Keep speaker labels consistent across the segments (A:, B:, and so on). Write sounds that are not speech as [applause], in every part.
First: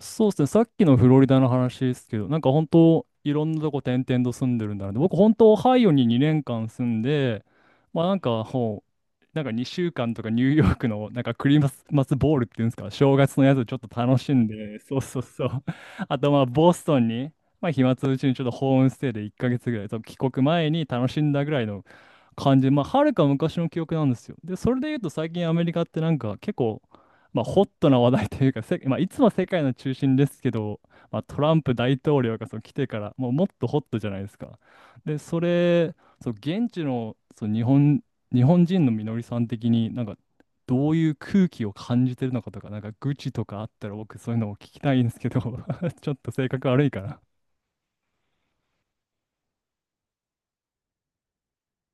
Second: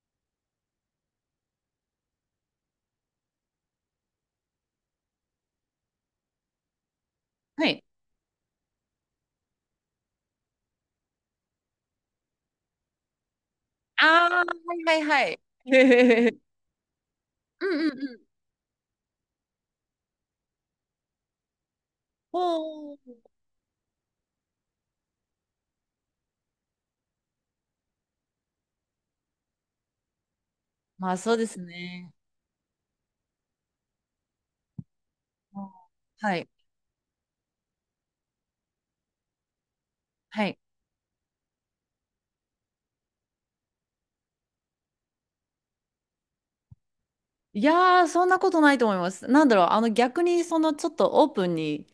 A: そうですね、さっきのフロリダの話ですけど、なんか本当、いろんなとこ転々と住んでるんだなって、僕、本当、オハイオに2年間住んで、
B: はい。
A: まあなんか、なんか2週間とかニューヨークのなんかクリスマスボールっていうんですか、正月のやつをちょっと楽
B: あ
A: し
B: あ、
A: んで、
B: は
A: そ
B: い
A: うそう
B: はいはい。
A: そう。
B: [laughs] へ
A: あ
B: へへ
A: と
B: へ
A: まあボストンに、
B: う
A: まあ
B: んうんう
A: 暇つぶ
B: ん。
A: しにちょっとホームステイで1ヶ月ぐらい、そう帰国前に楽しんだぐらいの
B: お
A: 感じ、まあ
B: ー
A: はるか昔の記憶なんですよ。で、それで言うと最近アメリカってなんか結構、まあホットな話題というか、まあいつもは世界の中心ですけど、
B: まあ
A: まあ、
B: そう
A: ト
B: で
A: ラ
B: す
A: ンプ大
B: ね。
A: 統領がそう来てから、もうもっとホットじゃないですか。で、そ
B: うん
A: れ、そう
B: はい。
A: 現地のそう日本人のみのりさん的になんか
B: はい。
A: どういう空気を感じてるのかとか、なんか愚痴とかあったら僕そういうのを聞きたいんですけど [laughs] ちょっと性格悪いかな。
B: いやー、そんなことないと思います。なんだろう、あの逆にそのちょっとオープンに、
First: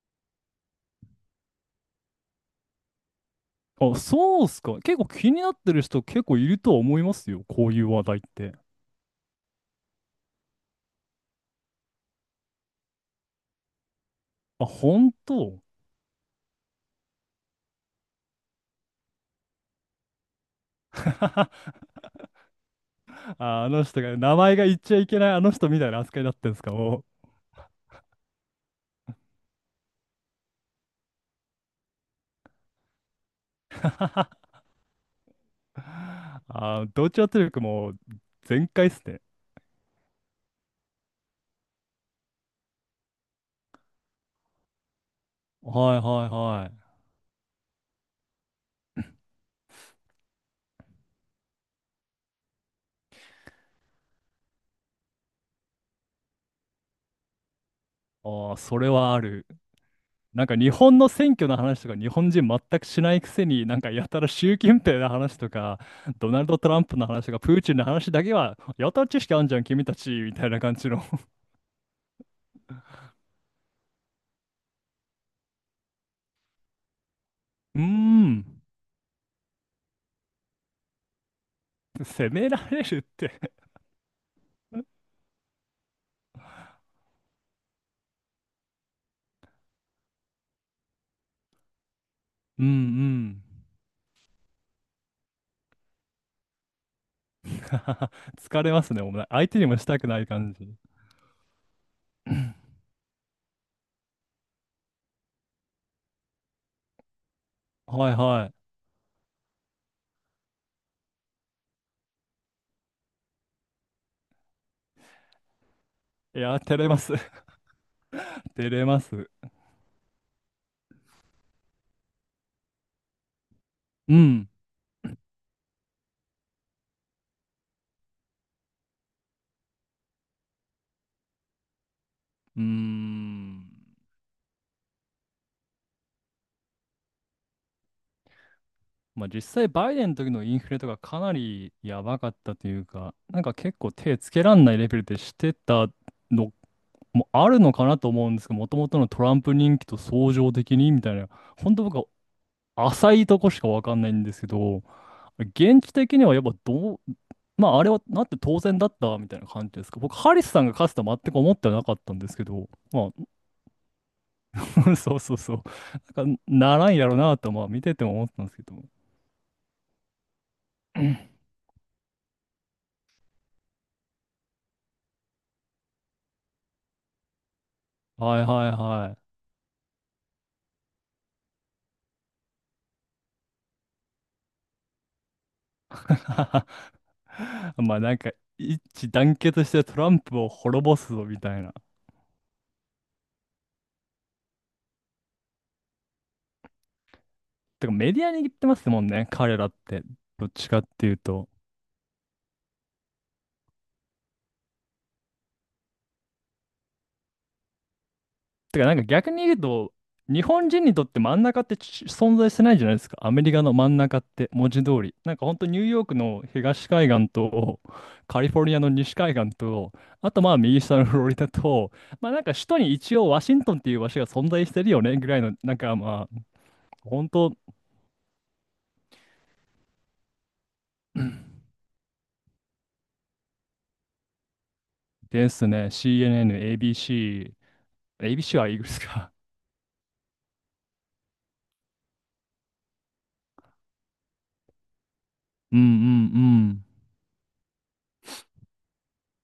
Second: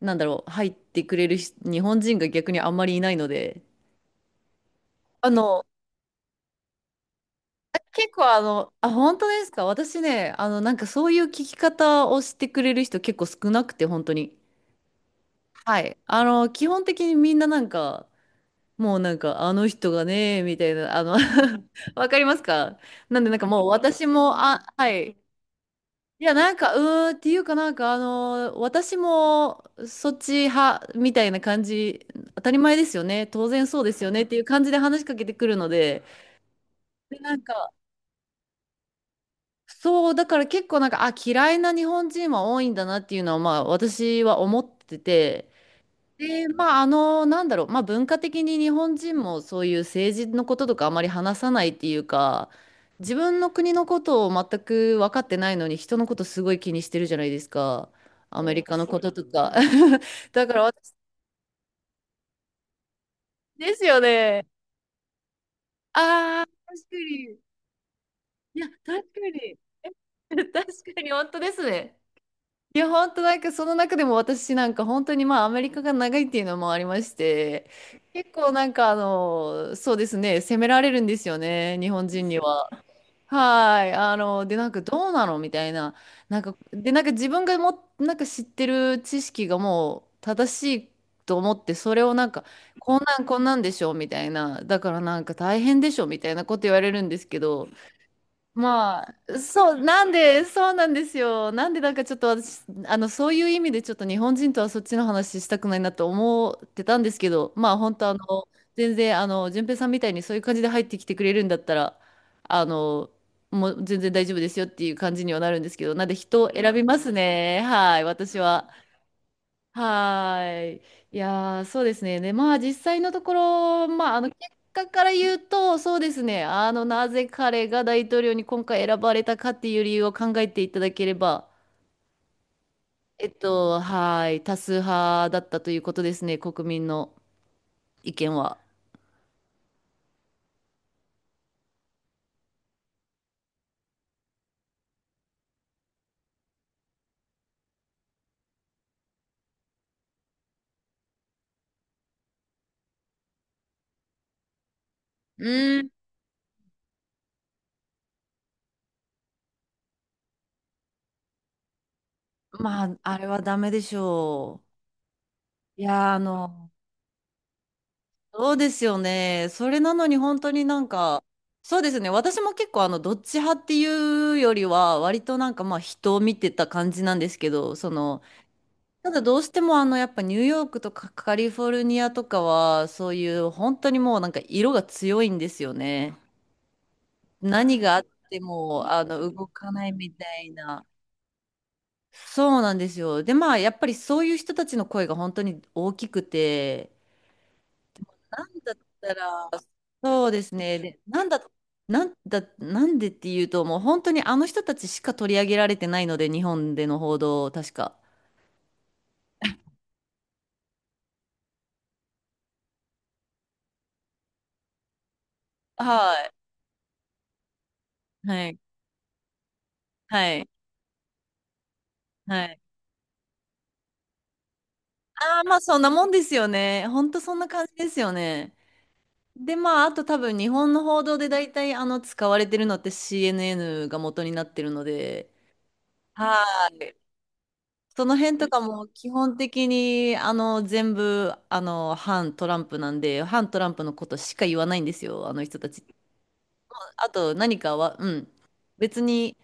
B: なんだろう、入ってくれる人日本人が逆にあんまりいないので、
A: あ、そうっすか。結構
B: あ
A: 気になっ
B: の、
A: てる人結構いるとは思いますよ。こういう話
B: 結
A: 題っ
B: 構あ
A: て。
B: の、あ、本当ですか。私ね、あの、なんかそういう聞き方をしてくれる人結構少なくて、本当に。
A: あ、本当。
B: はい。あの、基本的にみんななんか、もうなんか、あの人がね、みたいな、
A: [laughs]
B: あの
A: あ、
B: [laughs] わかりますか。なんでなんかもう
A: あの人
B: 私
A: が、
B: も、
A: 名前
B: あ、
A: が言っ
B: は
A: ちゃい
B: い。
A: けないあの人みたいな扱
B: い
A: いだ
B: や、
A: った
B: な
A: ん
B: ん
A: ですか、
B: か、う
A: もう。
B: ーんっていうかなんか、あの、私もそっち派みたいな感じ、当たり前ですよね、当然そうですよねっていう
A: [laughs]
B: 感じで話しかけてくるので、
A: あ、同
B: で、
A: 調
B: な
A: 圧
B: ん
A: 力
B: か、
A: も全開っすね。
B: そう、だから結構なんか、あ、嫌いな日本人は多いんだなっていうのは、まあ、私は思ってて、
A: はいはい
B: で、
A: は
B: ま
A: い。
B: あ、あの、なんだろう、まあ、文化的に日本人もそういう政治のこととかあまり話さないっていうか、自分の国のことを全く分かってないのに、人のことすごい気にしてるじゃないですか、ア
A: あ
B: メ
A: あ、
B: リカ
A: そ
B: の
A: れ
B: こと
A: はあ
B: とね
A: る。
B: か。[laughs]
A: な
B: だ
A: ん
B: か
A: か
B: ら
A: 日
B: 私、
A: 本の選挙の話とか日本人全くしないくせに
B: で
A: なん
B: す
A: か
B: よ
A: やたら
B: ね。
A: 習近平の話とかドナ
B: あ
A: ル
B: あ、
A: ド・トラ
B: 確
A: ンプ
B: か
A: の話とか
B: に。
A: プーチンの話だけは
B: いや、
A: やた
B: 確
A: ら知
B: か
A: 識あんじ
B: に。
A: ゃん君たちみたい
B: [laughs]
A: な
B: 確
A: 感じの。
B: かに、本
A: [laughs]
B: 当ですね。いや、本当なんかその中でも私なんか本当にまあアメリカが長いっていうのもありまして、
A: うー
B: 結構
A: ん。
B: なんかあの、そうですね、責められるんですよね、日本人
A: 責
B: に
A: めら
B: は。
A: れるって。
B: はい。あの、で、なんかどうなのみたいな。なんか、で、なんか自分がも、なんか知ってる知識がもう正しいと思って、それをなんか、
A: うんう
B: こんなんこ
A: ん。
B: んなんでしょみたいな。だからなんか大変でしょみたいなこと言われるんですけど、
A: [laughs] 疲れますね、
B: ま
A: お前
B: あ、
A: 相手に
B: そ
A: も
B: う、
A: した
B: な
A: く
B: ん
A: ない
B: で、
A: 感
B: そう
A: じ。
B: なんですよ。なんで、なんかちょっと私、
A: [clears throat]
B: あの、そういう意味でちょっと日本人とはそっちの話したくないなと思ってたんですけど、まあ、本当
A: は
B: あ
A: い
B: の、
A: は
B: 全然、あの、順平さんみたいにそういう感じで入ってきてくれるんだったら、あの、もう全然大丈夫ですよっていう感じにはなるんですけど、なんで
A: い。
B: 人
A: い
B: を
A: や
B: 選
A: 照
B: び
A: れ
B: ま
A: ま
B: す
A: す。 [laughs]
B: ね。はい、私は。
A: 照れます。
B: はーい。いやー、そうですね。で、まあ、実際のところ、ま
A: う
B: あ、あの、結
A: ん。
B: 果から言うと、そうですね。あの、なぜ彼が大統領に今回選ばれたかっていう理由を考えていただければ、
A: うーん。
B: はーい。多数派だったということですね。国民の意見は。
A: まあ実際バイデンの時のインフレとかかなりやばかったというか、なんか結構手つけらんないレベルでしてたのもあるのかなと思うんですけど、もともとのトランプ人気と相乗的にみたいな、本当僕は浅いとこしかわかんないんですけど、
B: う
A: 現
B: ん。
A: 地的にはやっぱどう、まああれはなって当然だったみたいな感じですか。僕、ハリスさんが勝つとは全く思ってはなかったんですけど、
B: まあ、
A: ま
B: あれ
A: あ。
B: はダメでしょ
A: [laughs] そうそうそう、
B: う。いやー、あ
A: なんか
B: の、
A: ならんやろうなとまあ見てても思ってたんで
B: そう
A: すけ
B: で
A: ど。
B: すよ
A: [laughs]
B: ね。それなのに本当になんか、
A: [clears throat]
B: そうですね。私も結構あの、どっち派っていうよりは、割となんかまあ人を見てた感じなんですけど、その、
A: はいはい
B: た
A: は
B: だ
A: い。
B: どうしてもあの、やっぱニューヨークとかカリフォルニアとかは、そういう本当にもうなんか色が強いんですよね。
A: [laughs]
B: 何が
A: ま
B: あ
A: あ
B: っ
A: なんか
B: ても、あ
A: 一致
B: の、
A: 団
B: 動
A: 結
B: か
A: して
B: ない
A: トラ
B: み
A: ン
B: た
A: プを
B: い
A: 滅
B: な。
A: ぼすぞみたいな。
B: そうなんですよ。で、まあ、やっぱりそういう人たちの声が本当に大きくて、
A: てかメディアに
B: な
A: 言っ
B: ん
A: て
B: だっ
A: ますもん
B: た
A: ね、
B: ら、
A: 彼らって。
B: そうで
A: どっ
B: す
A: ち
B: ね。
A: かっ
B: で、
A: ていう
B: なんだ、
A: と。
B: なんだ、なんでっていうと、もう本当にあの人たちしか取り上げられてないので、日本での報道、確か。
A: てかなんか逆に言うと、日本人にとって真ん中って存在してないじゃないですか。アメリカの真ん中って文字通り。なんかほんとニューヨー
B: は
A: ク
B: い。
A: の東海岸とカ
B: は
A: リ
B: い。
A: フォルニアの西海岸と、あ
B: は
A: と
B: い。
A: まあ右下のフロリダと、まあな
B: は
A: んか
B: い。
A: 首都に一応ワシントンっていう場所が存在してるよねぐら
B: あ
A: い
B: あ、
A: の、
B: まあ
A: なん
B: そんな
A: か
B: もんで
A: ま
B: す
A: あ
B: よね。本当
A: 本
B: そんな
A: 当
B: 感じですよね。で、まあ、あと多分日本の報道で大体あの使われてるのって CNN が元になってるので、
A: ですね。
B: は
A: CNN、
B: い。その
A: ABC。
B: 辺とか
A: ABC はイーグ
B: も
A: ルス
B: 基
A: か。
B: 本的にあの全部あの反トランプなんで反トランプのことしか言わないんですよあの人た
A: [laughs] うん
B: ち。
A: うんうん。
B: あと何かは、うん、別に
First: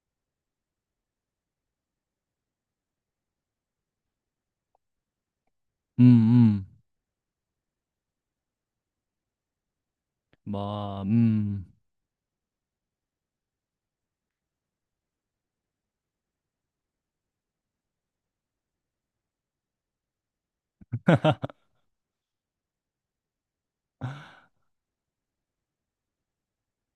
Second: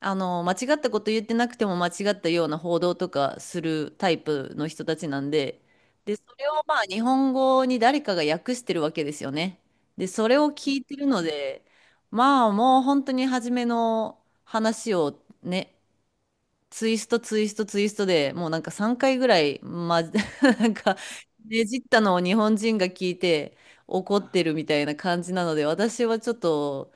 B: あの間違ったこと言ってなくても間違ったような報道とかするタイプの人たちなんで、
A: うん
B: でそれ
A: う
B: をまあ
A: ん。
B: 日本語に誰かが訳してるわけですよね。でそれを聞いて
A: まあ、
B: る
A: う
B: ので
A: ん。
B: まあもう本当に初めの話をねツイストツイストツイストでもうなんか3回ぐらい、ま、[laughs] なんかねじったのを日本人が聞いて怒ってるみたいな感じなので私はちょっと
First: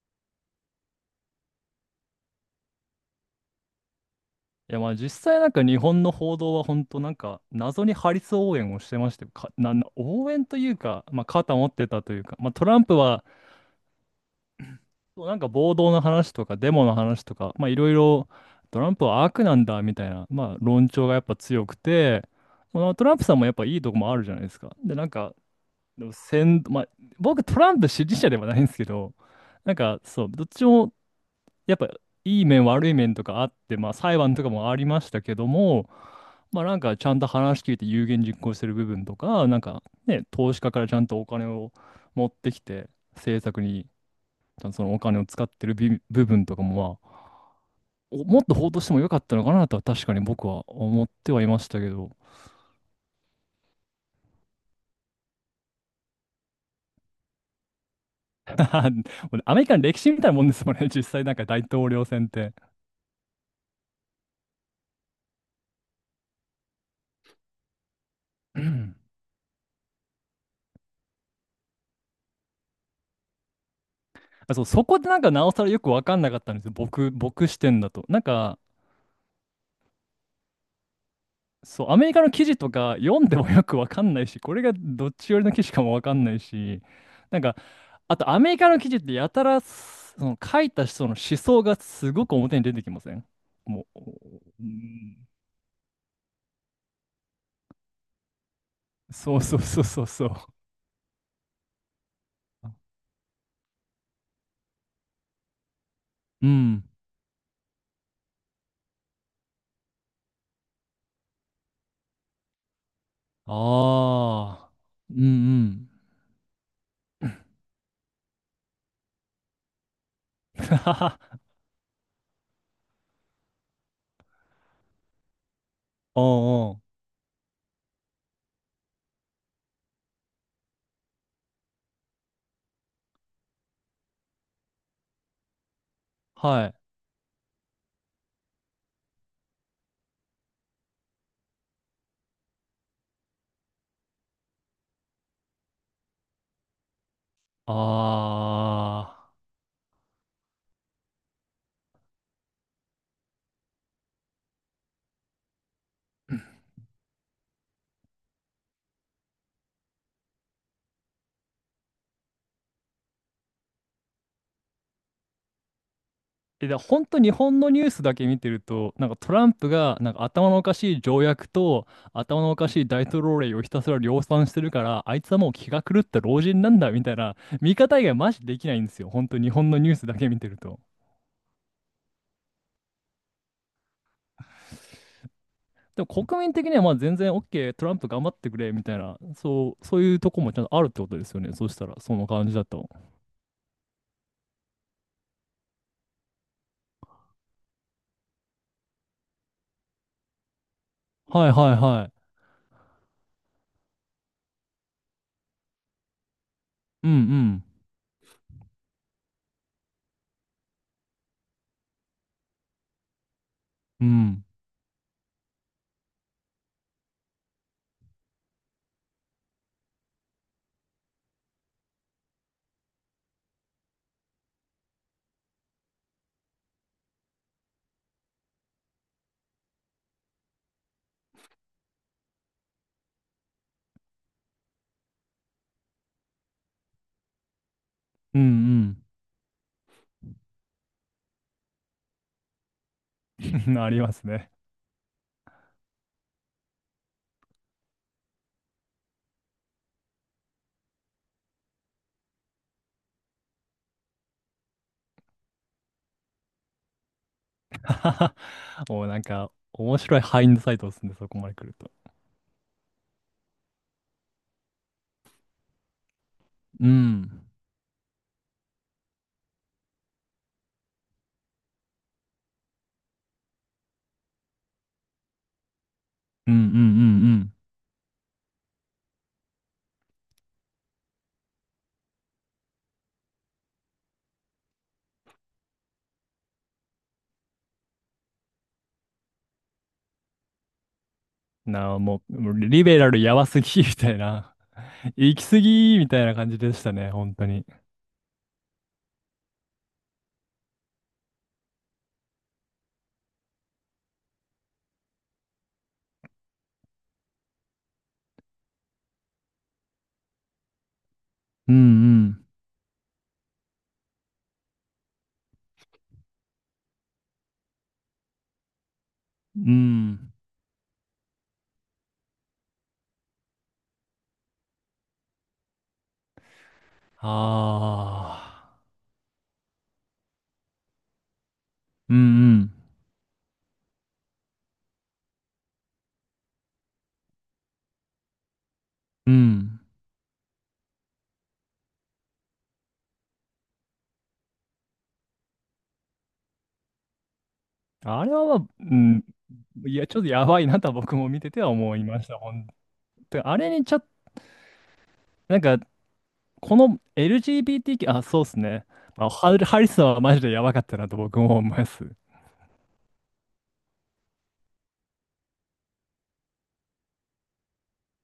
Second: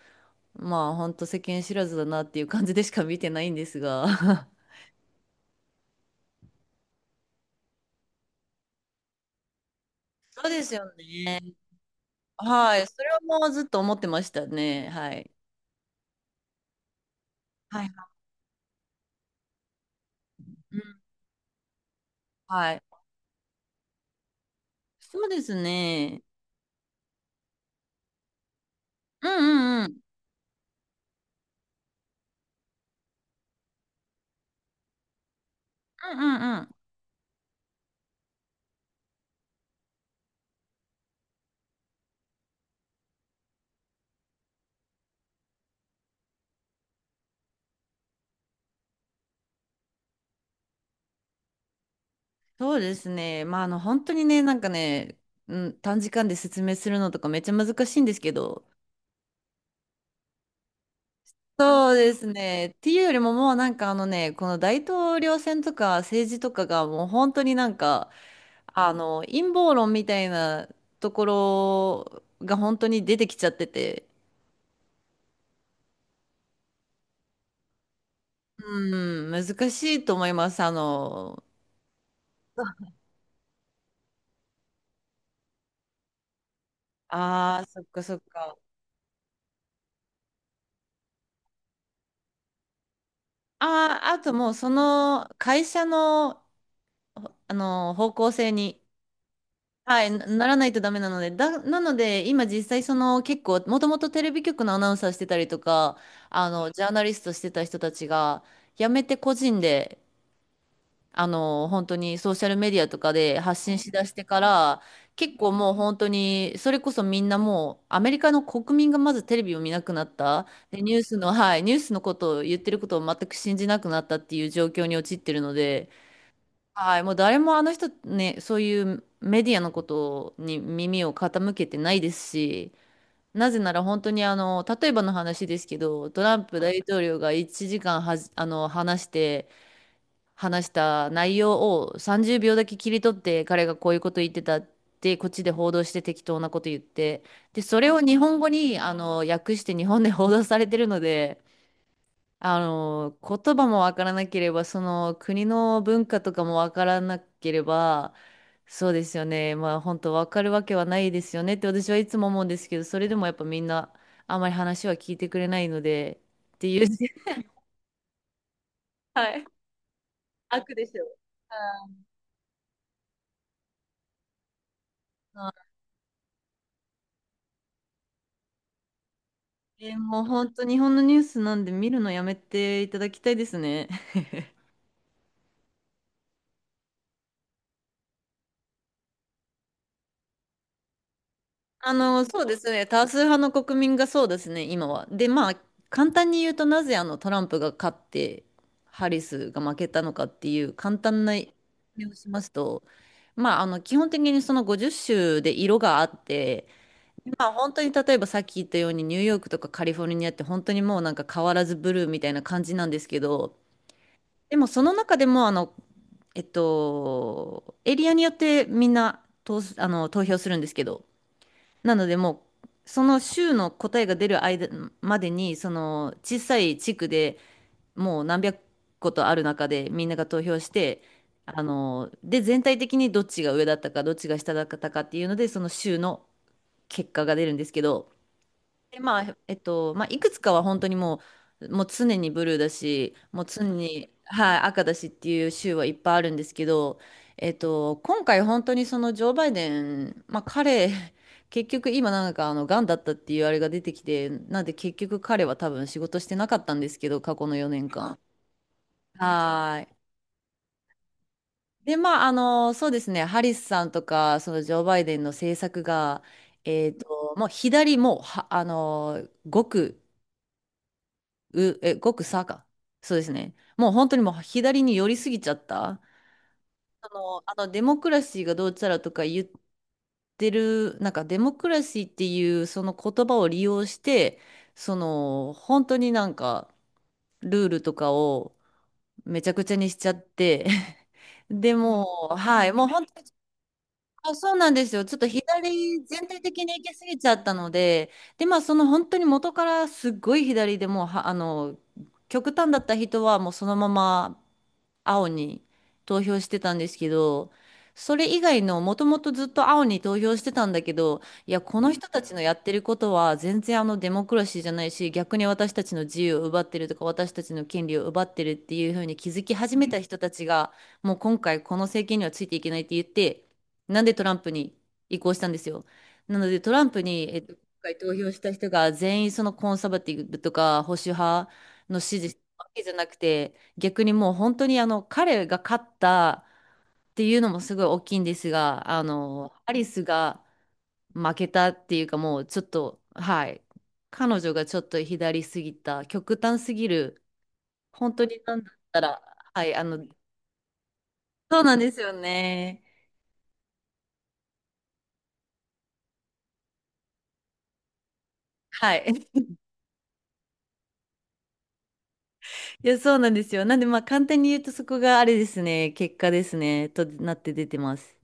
B: まあほんと世間知らずだなっていう感じでしか見てないんですが
A: い
B: [laughs]
A: や、まあ実際なんか日本の報道は本当なんか謎にハリス応援をしてまして、か、な、な応援
B: そう
A: と
B: で
A: い
B: す
A: う
B: よ
A: か、まあ
B: ね
A: 肩持ってたというか、
B: [laughs]
A: まあトラ
B: は
A: ン
B: い
A: プ
B: それは
A: は
B: もうずっと思ってましたねはい
A: なんか暴動の話とかデモの話とか、まあい
B: はい
A: ろい
B: は
A: ろトランプは悪なんだみたいな、
B: い、
A: まあ
B: うん
A: 論調がやっぱ強くて、
B: はい
A: まあトランプさんもやっぱいいとこもあるじゃないですか。で、なん
B: そう
A: か
B: です
A: でも
B: ね
A: 先、まあ、僕トランプ支持者ではないんですけど、
B: うん
A: なん
B: うんうん
A: かそう、どっちもやっぱいい面悪い面とかあって、まあ裁判とかもありましたけども、
B: うんうんう
A: まあ
B: ん
A: なんかちゃんと話聞いて有言実行してる部分とか、なんかね、投資家からちゃんとお金を持ってきて政策にちゃんとそのお金を使ってる部分とかもまあ、もっと報道してもよかったのかなとは確かに僕は思ってはいましたけど。
B: そうですね。まあ、あの、本当にね、なんかね、うん、短時間で説明するのとかめっちゃ難しいんですけど、
A: [laughs] アメリカの歴史みたいなもんですもんね、実際なんか大統
B: そう
A: 領
B: です
A: 選って。
B: ね。っていうよりももうなんかあのね、この大統領選とか政治とかがもう本当になんか、
A: [laughs] う
B: あ
A: ん。
B: の、陰謀論みたいなところが本当に出てきちゃってて、
A: あそう、そこでなんかなおさらよくわかんなかったんですよ。僕視点だと。なんか、
B: うん、難しいと思います。あの、
A: そう、アメリカの記事とか読んでもよくわかんないし、これがどっち寄りの記事かもわかんないし、なんか、
B: ああ、そっかそ
A: あ
B: っ
A: とアメ
B: か。
A: リカの記事ってやたら、その書いた人の思想がすごく表に出てきません？も
B: あ
A: う、
B: あ、あともう
A: う
B: そ
A: ん、
B: の会社の、あの、方向性に、
A: そうそうそう
B: は
A: そう
B: い、な
A: そう。
B: ならないとダメなので、だ、なので、今実際その結構、もともとテレビ局のアナウンサーしてたりとか、
A: う
B: あの、ジ
A: ん。
B: ャーナリストしてた人たちが、辞めて個人で、あの、本当にソーシャルメディアとかで発信しだしてか
A: ああ。
B: ら、
A: う
B: 結構もう
A: ん
B: 本
A: う
B: 当に、それこそみんなもう、アメリカの国民がまずテレビを見なくなった。
A: ん。[laughs]
B: で、ニ
A: は
B: ュースの、
A: は。
B: はい、ニュースのことを言ってることを全く信じなくなったっていう状況に陥ってるので、
A: おうおう。
B: はい、もう誰もあの人ね、そういうメディアのことに耳を傾けてないですし、なぜなら本当にあの、例えばの話ですけど、トランプ
A: はい。
B: 大統領が1時間はじ、あの、話して、話した内容を30秒だけ切り取って、彼がこういうこと言ってたって、こっちで報道して適当なこと言って、で、それを日本語にあ
A: あ
B: の、
A: あ。
B: 訳して日本で報道されてるので、あの、言葉もわからなければ、その国の文化とかもわからなければ、そうですよね。まあ本当わかるわけはないですよねって私はいつも思うんですけど、それでもやっぱみんなあまり話は聞いてくれないので、って
A: え、だ
B: いう。
A: 本当日
B: [laughs]
A: 本のニュースだけ見てると、なんかト
B: は
A: ラ
B: い。
A: ンプがなんか頭のおか
B: 悪で
A: し
B: し
A: い
B: ょ。
A: 条約と
B: は
A: 頭のおかしい大統領令をひたすら量産してるから、あいつはもう気が狂った老人なんだみたいな見方以外マジできないんですよ。本当日本の
B: い。え
A: ニュー
B: ー
A: スだ
B: もう
A: け見て
B: 本
A: る
B: 当日
A: と。
B: 本のニュースなんで見るのやめていただきたいですね。
A: でも国民的にはまあ全然 OK、トランプ頑張ってくれみたいな、そう、そういうとこもちゃんとあるってことですよね。そした
B: あ
A: ら、そ
B: の、
A: の
B: そう
A: 感じ
B: で
A: だ
B: すね。
A: と。
B: 多数派の国民がそうですね、今は。で、まあ、簡単に言うとなぜあのトランプが勝って、ハリスが負けたのかっていう簡単な
A: は
B: 説
A: いはいは
B: 明を
A: い。
B: しますと、まあ、あの、基本的にその50州で色があって、
A: う
B: まあ、
A: ん
B: 本当に例えばさっき言ったようにニューヨークとかカリフォルニアって本当にもうなんか変わらずブルーみたいな感じなんですけど、
A: うん。うん。
B: でもその中でもあの、エリアによってみんな投す、あの、投票するんですけど、なのでもうその州の答えが出る間までにその小さい地区でもう何百個とある中でみんなが投票してあので全体的にどっちが上だったかどっちが下だったかっていうのでその州の結果が出るんですけど
A: うんう
B: で、
A: ん。
B: まあ、まあ、いくつかは本当にもう、もう常にブルーだし、もう常
A: [laughs] あり
B: に、
A: ますね。
B: はい、赤だしっていう州はいっぱいあるんですけど、今回本当にそのジョー・バイデン、まあ彼、[laughs] 結局今なんかあの、癌だったっていうあれが出てきて、なんで結局彼は多分仕事してなかったんですけど、過去の4年間。
A: [laughs] もうなんか、
B: はーい。
A: 面白いハインドサイトでするんでそこまで来ると。
B: で、まあ、あの、そうですね、ハリスさんとか、そのジョー・バイデンの政策が、
A: うん。
B: もう左もうは、あの、極う、え、ごくさか。そうですね。もう本当にもう左に寄りすぎちゃった。
A: うんうん
B: あ
A: う
B: の、
A: ん
B: あのデモクラシーがどうちゃらとか言ってる、なんかデモクラシーっていうその言葉を利用して、その本当になんかルールとかをめちゃくちゃにしちゃって、[laughs]
A: うん。
B: で
A: なあ、
B: も
A: も
B: う、
A: う、もう
B: はい、
A: リ
B: もう
A: ベ
B: 本
A: ラル
B: 当に
A: やばすぎ、みたい
B: あ、そ
A: な。
B: うなんですよ。ち
A: [laughs]
B: ょっと
A: 行き過ぎ、
B: 左
A: みた
B: 全
A: いな
B: 体
A: 感じ
B: 的に
A: で
B: 行
A: した
B: き過
A: ね、
B: ぎちゃ
A: 本
B: っ
A: 当
B: た
A: に。
B: ので、で、まあその本当に元からすっごい左でもうは、あの、極端だった人はもうそのまま青に投票してたんですけど、それ以外のもともとずっと青に投票してたんだけど、いや、
A: うんう
B: この人たちの
A: ん。
B: やってることは全然あのデモクラシーじゃないし、逆に私たちの自由を奪ってるとか、私たちの権利を奪ってるっていうふうに気づき
A: う
B: 始めた人た
A: ん。
B: ちが、もう今回この政権にはついていけないって言って、なんでトランプに移行したんですよ。なのでトランプに、今回投票し
A: あ
B: た人
A: あ。
B: が全員そのコンサバティブとか保守派の
A: うん
B: 支持し
A: う
B: たわ
A: ん。
B: けじゃなくて、逆にもう本当にあの彼が勝ったっていうのもすごい大きいんですが、あ
A: う
B: の、ア
A: ん。
B: リスが負けたっていうかもうちょっと、はい、彼女がちょっと左すぎた、極端すぎる、本
A: あ
B: 当
A: れ
B: になん
A: は、
B: だっ
A: う
B: たら、
A: ん。
B: はい、あ
A: い
B: の、
A: や、ちょっとやばいなとは僕も見て
B: そ
A: て
B: う
A: は
B: なんで
A: 思
B: す
A: い
B: よ
A: ました、ほん
B: ね。
A: と。あれにちょっと、なんか、この LGBT、 あ、そうっすね。
B: は
A: ま
B: い。
A: あ、
B: [laughs]
A: ハリスはマジでやばかったなと僕も思います。
B: いや、そうなんですよ。なんでまあ簡単に言うとそこがあれですね、結果ですね、となって出てます。